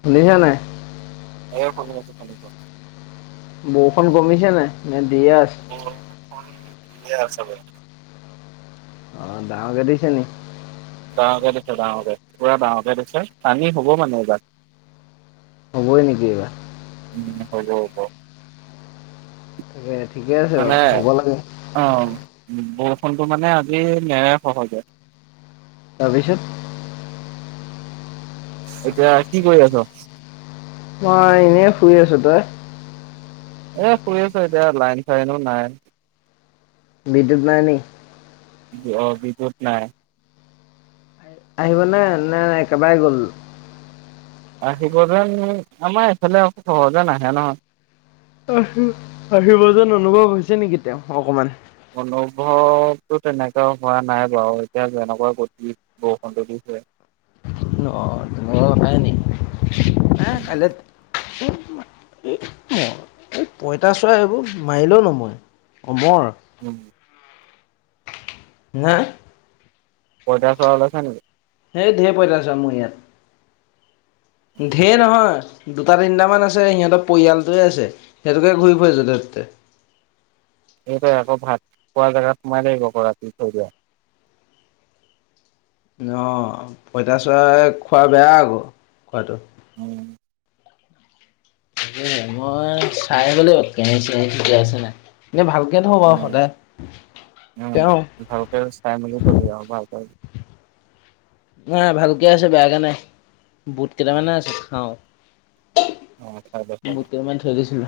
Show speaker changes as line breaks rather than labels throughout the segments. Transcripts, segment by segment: শুনিছা নে?
এই শুনি আছো শুনিছো
বৰষুন কমিছে নাই? দিয়ে আছে।
উম ঠিকে আছে বাৰু
অ ডাঙৰ কে দিছে নি?
ডাঙৰকে দিছে ডাঙৰকে পুৰা ডাঙৰকে দিছে পানী হ'ব মানে এইবাৰ।
হ'বই নেকিবাৰ
উম হব হ
তাকে ঠিকে আছে
মানে
বাৰু হ'ব লাগে
অ বৰষুণটো মানে আজি নেৰা সহজে
তাৰ পিছত
এতিয়া কি কৰি আছ?
মই এনেই ফুৰি আছো তই
এ শুই আছো এতিয়া লাইন চাইনো নাই।
বিদ্যুত নাই নি?
অ বিদ্যুত নাই।
আহিব নে নাই একেবাৰে গল
আহিব যেন আমাৰ এইফালে খহ যে নাহে নহয়।
আহিব যে অনুভৱ হৈছে নেকি তেওঁ অকমান।
অনুভৱতটো তেনেকা হোৱা নাই বাও এতিয়া যেনেকুৱা গতিত বৰষুণ [unintelligible]
ন হয় ন হ কাইলৈ। [unintelligible]
উম
অ এই পঁইতাচৰা এইবোৰ মাৰিলেও ন মই অমৰ।
উম।
নেহ।
পইতাচোৰা উলাইছে নেকি।
সেই ঢেই পইতাচোৰা মোৰ ইয়াত। ঢেই নহয়। দুটা তিনিটামান আছে সিহঁতৰ পৰিয়ালটোৱে আছে সিহঁতোকে ঘূৰি ফুৰিছোঁ ততে।
সট আকৌ ভাত খোৱা জাৰাত মাই ল আহিব আকৌ ৰাতি থৈ দিয়া।
অ পঁইতাচোৰা খোৱা বেয়া আকৌ খোৱাতটো।
উম।
মই চাই বল কেনে চেয়াহিতকি আছে নাই। এ ভালকে থও বাও
উম,
সদায়।
উম
তেওঁ
ভালকে চাই মেলি থবি আৰু ভালক।
অ ভালকে আছে বেয়াকে নাই বুট কেইটামানে আছে খাও।
অ', চাই দে চাই
মোট
দে
কেইান থৈ দিছিলো।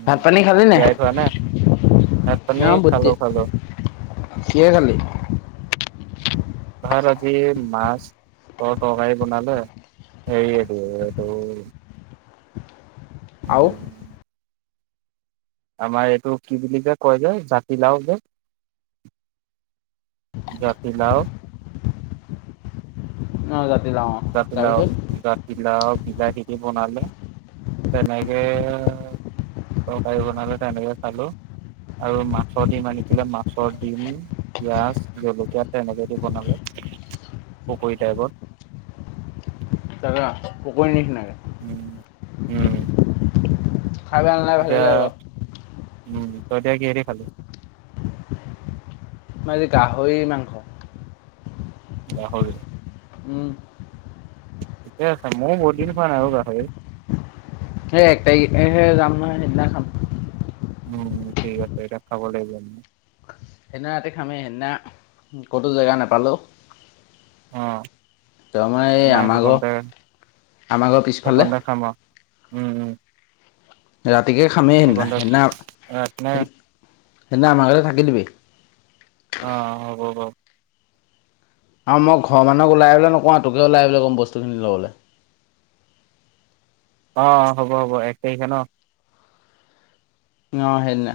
উম।
ভাত পানী খালি নে।
তিয়াই থোৱা ভাত পানী খালো খালো।
কিহে খালি।
ভাৰ আজি মাছ ত তৰকাৰী বনালে। সেৰি এটো এটো।
আৰু?
উম। আমাৰ এইটো কি বুলি যে কয় যে জাতিলাও যে। জাতি লাও।
অ যা।
জাতিলাও জাতিলাও বিলাহি দি বনালে তেনেকে। অ তকাৰী বনালে তেনেকে খালো। আৰু মাছৰ দিম আনিছিলে মাছৰ ডডম পিয়াজ জলকীয়া তেনেকে দি বনালে। পুখুৰীতাইগত।
দাদা উপৰি নিচি নাই।
উম উম।
খাই বেয়া নালাগে ভালে
এতিয়া
লাগে বাৰু
উম ত' এতিয়া কি হেদি খালি?
আজি গাহৰিৰ মাংস।
গাহৰি।
উম।
ঠিকে আছে মইও বহুতদিন খোৱা নাই আও গাহৰি।
সেই এক তাৰিখ সে যাম নহয় সেইদিনা খাম।
উম, ঠিক আছে এতিয়া খাব লাগিব আমি।
সেইদিনা ৰাতি খামেই সেইদিনা ক'তো জেগা নাপালোঁ
অহ
এই
আমাই
আমাৰ ঘৰ
সেইকনতে-
আমাৰ ঘৰৰ পিছফালে
সেইকনতে খাম আও। উম -উম।
ৰাতিকে খামেই সেদনা-
সেইকণতে
সেদনা
ৰাতিলে
সেইদিনা আমাৰ ঘতে থাকি দিবি।
অহ, হ'ব- হ'ব।
আৰু মই ঘৰ মানুহক ওলাই আহিবলৈ নকওঁ আৰু তোকেও ওলাই আহিবলে ক'ম বস্তুখিনি ল'বলে।
অহ, হ'ব -হ'ব এক তাৰিখে ন'?
অহ, সেইদিনা।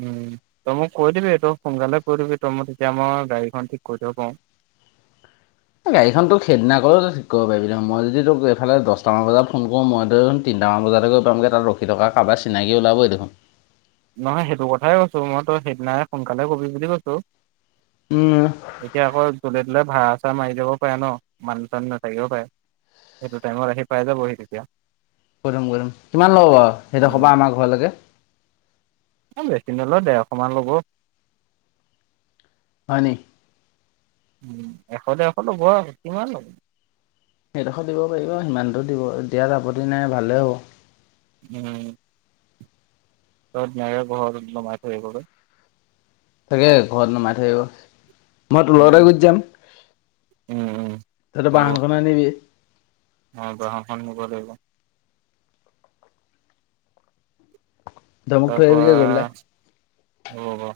উম, তই মোক কৈ দিবি তই সোনকালে কৈ দিবি তই মই তেতিয়া আমাৰ গাড়ীখন ঠিক কৰি থব পাৰো। [inaudible]
এই গাড়ীখন তোক সেইদিনা গৈও ঠিক কৰিব পাৰিবি দেখুন মই যদি তোক এইফালে দচটামান বজাত ফোন কৰো মই [unintelligible] ডাঙৰ বজাতে গৈ পামগৈ তাত ৰখি থকা কবাই চিনাকি ওলাবই দেখোন।
নহয় সেইটো কথাই কৈছো মইতো সেইদিনাই সোনকালে কবি বুলি কৈছো। এতিয়া আকৌ গলে বোলে ভাড়া - চাড়া মাৰি যাবও পাৰে ন' মানুহ চানুহ নাথাকিবও পাৰে। সেইটো টাইমত আহি পাই যাবহি তেতিয়া।
কৈ থম - কৈ থম কিমান ল'ব বাৰু সেইটো কবা আমাৰ ঘৰলৈকে।
অহ, বেছি নলয় দেৰশ মান লব।
সই নী?
উম, এশ দেৰশ ল'ব আৰু কিমান ল'ব।
সেইডোখৰ দিব পাৰিবা সিমানটো দিব দিয়াত আপত্তি নাই ভালে হ'ব।
উম। [unintelligible]
তাকে ঘৰত নমাই থৈ আহিব। মই তুলতে
উম,
গুত যাম
উম, উম,
তইতো বাহনখন আনিবি।
অহ, বাহখন নিব লাগিব।
তই মোক থৈ আহিবিগৈ
তাৰপৰা
গৈ পেলাই
ৰব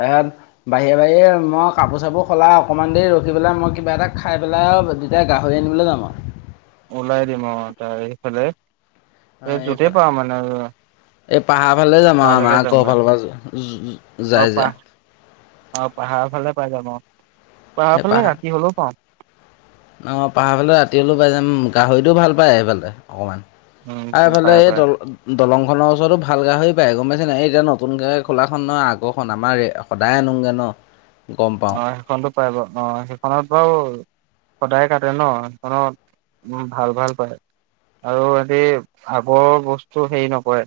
তাৰছত বাহিৰে -বাহিৰে মই কাপোৰ -চাপোৰ সলাই অকমান দেৰি ৰখি পেলাই মই কিবা এটা খাই পেলাই দুইটাই গাহৰি আনিবলৈ যাম আওঁ।
ওলাই দিম অ', এইফালে এই যতেই
এইফালে
পা মানে
এই পাহাৰ ফালে যাম আৰু আমাৰ
তালৈকে যামগৈ
আকৌফালৰ পৰা যায় যে
অহ, পাহাৰ ফালে পাই যাম অহ পাহাৰ ফালে ৰাতি হলেও পাওঁ।
অহ, পাহাৰ ফালে ৰাতি হলেও পাই যাম গাহৰিটোও ভাল পায় সেইফালে অকমান।
উম,
আৰু এইফালে
পাই
এই
পাই
দল -দলং খনৰ ওচৰতো ভাল গাহৰি পায় গম গমাইছে এই এতিয়া নতুনকে খোলা খন নহয় আগৰখন আমাৰ সদায় আনোংগে ন', গম পাওঁ
অহ, সেইখনতো পাই বাৰ অহ সেইখনত বাৰু সদায় কাটে ন'সেইখনত উম ভাল- ভাল পায়। আৰু সিতি আগৰ বস্তু হেৰি নকৰে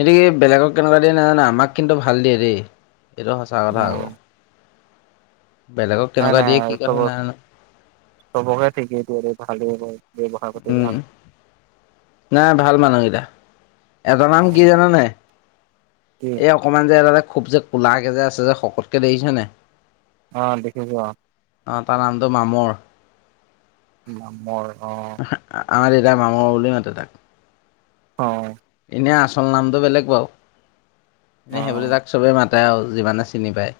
হেতু কি বেলেগক কেনেকুৱা দিয়ে নাজানে আমাক কিন্তু ভাল দিয়ে দেই এইটো সঁচা কথা আকৌ।
উম
বেলেগক
নাই
কেনেকুৱা
নাই
দিয়ে কি কথা
চব
নাজানো
-চবকে ঠিকেই দিয়ে ভাল দিয়ে ব্যৱহাৰ প্ৰতি
উম
ভাল।
নাই ভাল মানুহকেইটা এটা নাম কি জানানেই
কি
এই অকমান যে এটা এটা খুব যে কোলাাকে যে আছে যে শকতকে দেখিছেনেই
অ দেখিছো অ
অ তাৰ নামটো মামৰ
মামৰ
আমাৰ দেউতাৰ মামৰ বুলি মাতে তাক
অহ
এনে আচল নামটো বেলেগ বাৰু
অ
এনেই সেইবুলি তাক চবে মাতে তটাই যিমানে চিনি পায়।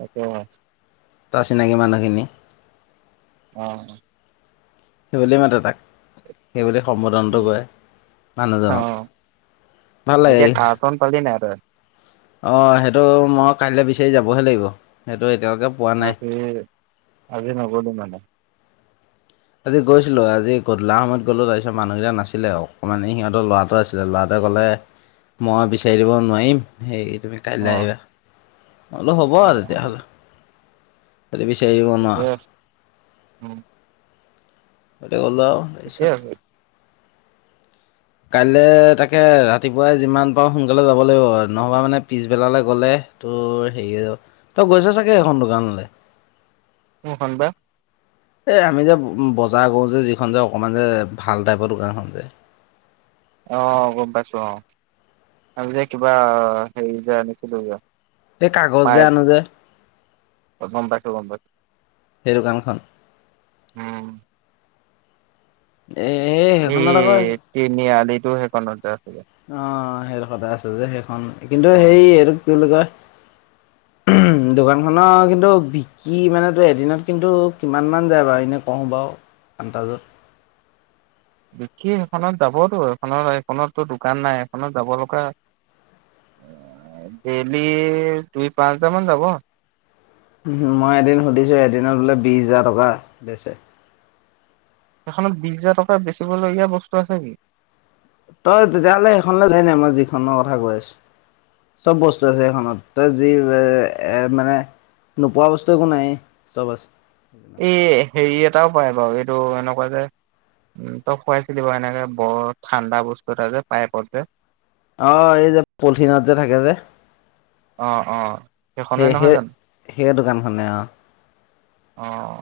অ [unintelligible]
তাৰ চিনাকি মানুহখিনি
অহ
কি বোলি মাতে তাক সেইবুলি সম্বোধনটো
উম
কৰে
অ
মানুহজনক ভাল
এতিয়া
লাগেই।
কাৰ্টন পালি নাই তই
অ সেইটো মই কাইলৈ বিচাৰি যাবহে লাগিব সেইটো। এতিয়ালৈকে পোৱা নাই
আজি আজি নগলি মানে।
আজি গৈছিলো আজি গধলা সমত গলো তাৰপিছত মানুহকেইটা নাছিলে অকণমানে সিহঁত লৰাটো আছিলে ল'ৰাটা। কলে মই বিচাৰি দিব নোৱাৰিম সেই তুমি
অ
কাইলৈ আহিবা। অলপ হ'ব
অ
আৰু
অ
তেতিয়াহ'লে। সেইটো বিছাৰি নোৱা।
ঠিকে আছে উম
গ'ল আৰু
ঠিকে
তাৰপিছত।
আছে
কাইলে তাকে ৰাতিপুৱাই যিমান পাৰওঁ সোনকালে যাব লাগিব নহবা মানে পিছবেলালৈ গলে। তোৰ হেৰিয়ে য তই গৈছ চাগে এখন দোকানলৈ।
কোনখন বা।
এই আমি যে বজাৰ কৰো যে যিখন যে অকমান যে ভাল টাইপৰ দোকানখন যে।
আহ গম পাইছো আহ আমি যে কিবা হেৰি য নাছিলো।
এই কাগজ যে আনো যে।
গম পাইছো গম পাইছোঁ।
সেই দোকানখন।
উম।
এ
এই
সেইখনত আকৌ
তিনিআলিতটো সেইখনত তাত।
অ সেইটো সদায় আছে যে সেইখন কিন্তু
অ
সেই এইটো কি বুলি কয়।
[unintelligible]
দোকান খনৰ কিন্তু বিকি মানে তো এদিনত কিন্তু কিমান মান যায় বাৰু এনে কওঁ বাও। আনদাজত।
দেখি সেইখনত যাবতো সখননৰ এইখনততো দোকান নাই এখনত যাব লগা। ডেইলি দুই পাঁচ হাজাৰ মান যাব।
উ মই এদিন সুধিছো এদিনত বোলে বিশ হোজাৰ টকা বেচ।
এখনত বিশ হাজাৰ টকা বেচিবলগীয়া বস্তু আছে নেকি।
তই তেতিয়াহ'লে সেইখন যায় ন মই যিখনৰ কথা কৈ আছো। চব বস্তু আছে সখনত তই যি এ এ মানে। নোপোৱা বস্তু একো নাই চব আছে।
এই হেৰি এটাও পায় বাৰু এইটো এনেকুৱা যে। উম তই খুৱাইছিলি বাও এনেকে বৰ ঠাণ্ডা বস্তু এটা যে পাইপত যে।
অহ এই যে পলথিন যে থাকে যে।
অ অ সেইখনে
সেই
নহয়
সেই
জানো
সেই দোকানখনে আও।
অহ।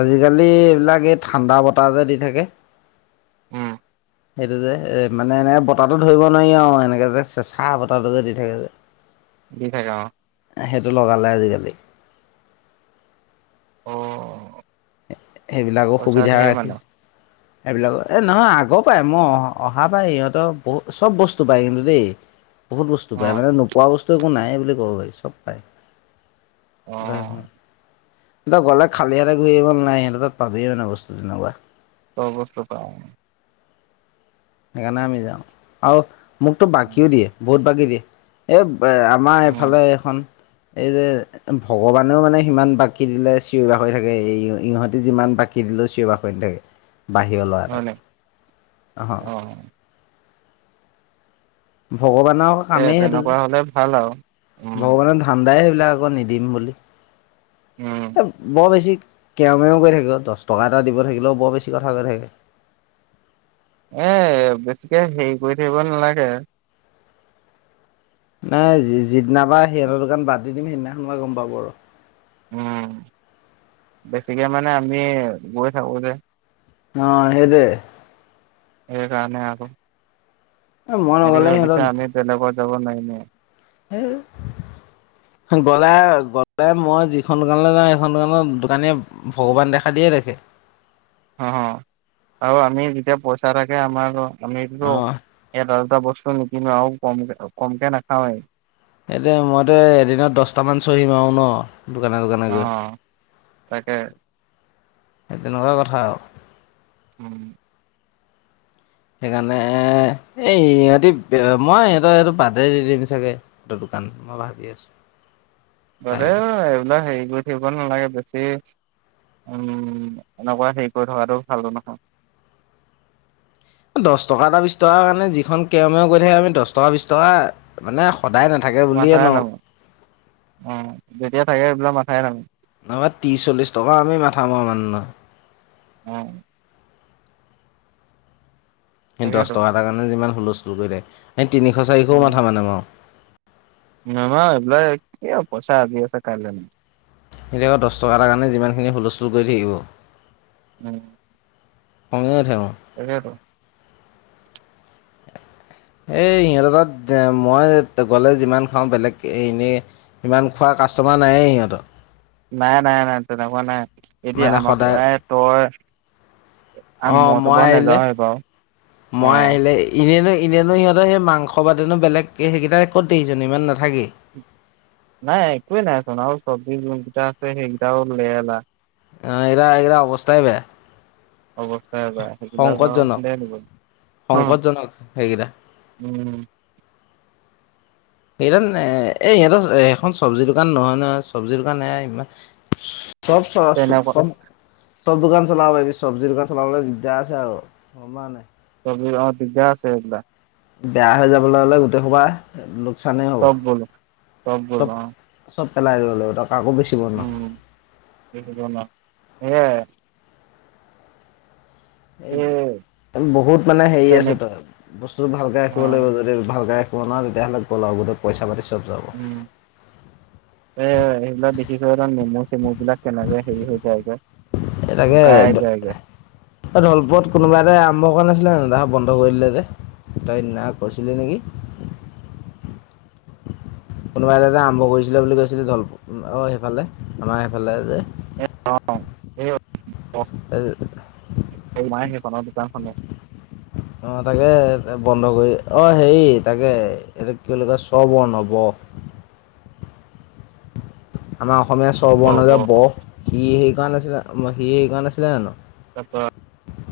আজিকালি এইবিলাক এই ঠাণ্ডা বতাহ যে দি থাকে।
উম
সেইটো যে এ মানে এনেকে বতাহটো ধৰিব নোৱাৰি আৰু এনেকে যে চেচা বতাহটো যে দি থাকে যে।
দি থাকে অ।
সেইটো লগালে আজিকালি।
অ।
সেইবিলাকো
পইচা
সুবিধা
ধেৰ মানে
ৰাখিছে। এইবিলাক এ নহয় আগৰ পাই মই অ অহা পাই সিহঁতৰ বহুত চব বস্তু পায় কিন্তু দেই। বহুত বস্তু
অ
পায় মানে নোপোৱা বস্তু একো নাই বুলি ক'ব পাৰি চব পায়।
অহ।
তই গ'লে খালিহতে ঘূৰি আহিব নালাগে সিহঁতৰ তাত পাবিয়েই মানে বস্তু তেনেকুৱা।
চব বস্তু পায়।
সেইকাৰণে আমি যাওঁ আৰু মোকতো বাকীও দিয়ে বহুত বাকী দিয়ে এ। আমাৰ
উম
এইফালে এখন। এই যে ভগৱানেও মানে সিমান বাকী দিলে চিঞৰি বাখৰি থাকে এই ইহঁতে যিমান বাকি। চিঞৰি বাখই নাথাকে বাহিৰ ল'ৰা
হয় নে?
এটাক অ। ভগৱানৰ
তাকে
কামেই সেইটো যে
তেনেকুৱা হ'লে ভাল আৰু। উম,
ভগৱানৰ ধান্দাই। বিলাক আক নিদিম বুলি
উম,
বৰ বেছি। কেউ মেও কৈ থাকিব দহ টকা এটা দিব থাকিলেও বৰ বেছি কথা কৈ থাকে
এ বেছিকে হেৰি কৰি থাকিব নালাগে
নাই যিদিনা পা সিহঁতৰ দোকান বাদ দি দিম সেইদিনাখন পাই গম পাব আৰু
উম বেছিকে মানে আমি গৈ থাকো যে
অ সেই টোয়ে
এই কাৰণে আকৌ
এ মই
হেঁতি
নগ'লে
ভাবিছা আমি বেলেগত যাব নোৱাৰিমে
হেই
[inaudible]
গ'লে গ'লে মই যিখন দোকানলৈ যাওঁ সেইখন দোকানৰ দোকানীয়ে ভগৱান দেখা দিয়ে দেখে
[inaudible] অ আৰু আমি যেতিয়া পইচা থাকে আমাৰ আমি
অ',
বস্তু নিকিনো আৰু কম কমকে নাখাওৱেই
সটো মইতো এদিনত দহটামান চহি মাৰো ন দোকানে দোকানে গৈ।
আহ তাকে
সেই তেনেকুৱা কথা আও
উম
সেইকাৰণে এ এই সিহঁতি মই সিহঁতৰ সেতু বাদে দি দিম চাগে মই ভাবি আছো
অ এইবিলাক হেৰি কৰি থাকিব নালাগে বেছি উম এনেকুৱা হেৰি কৰি থকাটো ভাল নহয়
দহ টকা এটা বিশ টকা কাৰণে যিখন কেও মেও কৰি থাকে আমি দহ টকা বিশ টকা মানে সদায় নাথাকে বুলিয়ে
মাথায়ে
নওক
নামাৰো অ যেতিয়া থাকে সেইবিলাক মাথায়ে নামাৰো
নাইবা ত্ৰিশ চল্লিশ টকা আমি মাথা মাৰা মানুহ নহয়
উম
সেই দহ
তাকেতো
টকা এতাৰ কাৰণে যিমান হুলস্থুল কৰি থাকে সেই তিনিশ চাৰিশও মাথা নেমাৰো
নেমাৰো এইবিলাক পইচা আজি আছে কাইলৈ নাই
হেতি আকৌ দহ টকা এটাৰ কাৰণে যিমানখিনি হুলস্থুল কৰি থাকিব
উম
খঙে উঠে মোৰ
তাকেটো
এই সিহঁতৰ তাত মই গ'লে যিমান খাওঁ বেলেগ এনেই সিমান খোৱাৰ কাষ্টমাৰ নায়েই সিহঁতৰ
নাই নাই নাই তেনেকুৱা নাই এতিয়া আমাৰ পৰাই তই
অ
মইতো
মই
বাৰু
আহিলে
নাযাওঁৱেই বাৰু
মই
অঁ
আহিলে এনে ন এনেনো সিহঁতৰ সেই মাংস বাদেনো বেলেগ সেইকেইটা ক'ত দেখিছ ইমান নাথাকেই
নাই একোৱেই নাইচোন আৰু চব্জি যেইটা আছে সেইকেইটাও লেৰালা [unintelligible]
অ এৰা এৰা অৱস্থাই বেয়া [unintelligible]
অৱস্থা বা সেইবিলাক আৰু
সংকটজনক
সোধাই নিব [unintelligible]
সংকটজনক সেইকেইটা
উম
সেই এ ইহঁতৰ সেইখন চব্জিৰ দোকান নহয় নহয় চব্জিৰ দোকান এয়া ইমান [unintelligible] চচ
তেনেকুৱা
শুভম [unintelligible] চব দোকান চলাপাইবি চব্জিৰ দোকান চলাবলে দিগদাৰ আছে আৰু সম নাই [unintelligible]
অ দিগদা আছে সেইবিলাক [unintelligible]
বেয়া হৈ যাবলৈ হলে গোটেই সোপা লোকচানেই হ'ব
চব গল চব গল অ [unintelligible]
চব পেলাই ল'লোক [unintelligible]
উম [unintelligible] সেইয়াই
এই বহুত মানে হেৰি
তেনে
আছে তই বস্তু ভালকে ৰাখিব
অঁ
লাগিব যদি ভালকে ৰাখিব নোৱাৰ তেতিয়াহলে লগত পইছক পাতি। চব যাব
উম এ এইবিলাক দে। [unintelligible] কি ক ত মেমু চেমু বিলাক কেনেকে হেৰি হৈ যায়গে শুকাই যায়গে।
লপত কোনোবা এতাই আৰম্ভ কৰা নাছিলে জানো বন্ধ কৰি দিলে যে। [unintelligible] তইদিনা কৰিছিলি নেকি। [unintelligible]
[inaudible]
কোনোবা এটা আৰম্ভ কৰিছিলে বুলি কৈছিলি ধল [unintelligible] অ সেইফালে আমাৰ সেইফালে যে।
সেই অ
যে
মোমাইক সে [unintelligible] অ দোকানখনে। [unintelligible]
অ তাকে বন্ধ কৰি অ হেৰি তাকে এ কি বুলি কয় চব বন হব।
[inaudible]
আমাৰ অসমীয়া স্বৰবৰ্ণ যে ব সি সেইকাৰণে আছিলে সি সেইকাৰণে আছিলে জানো। [unintelligible]
তাপা।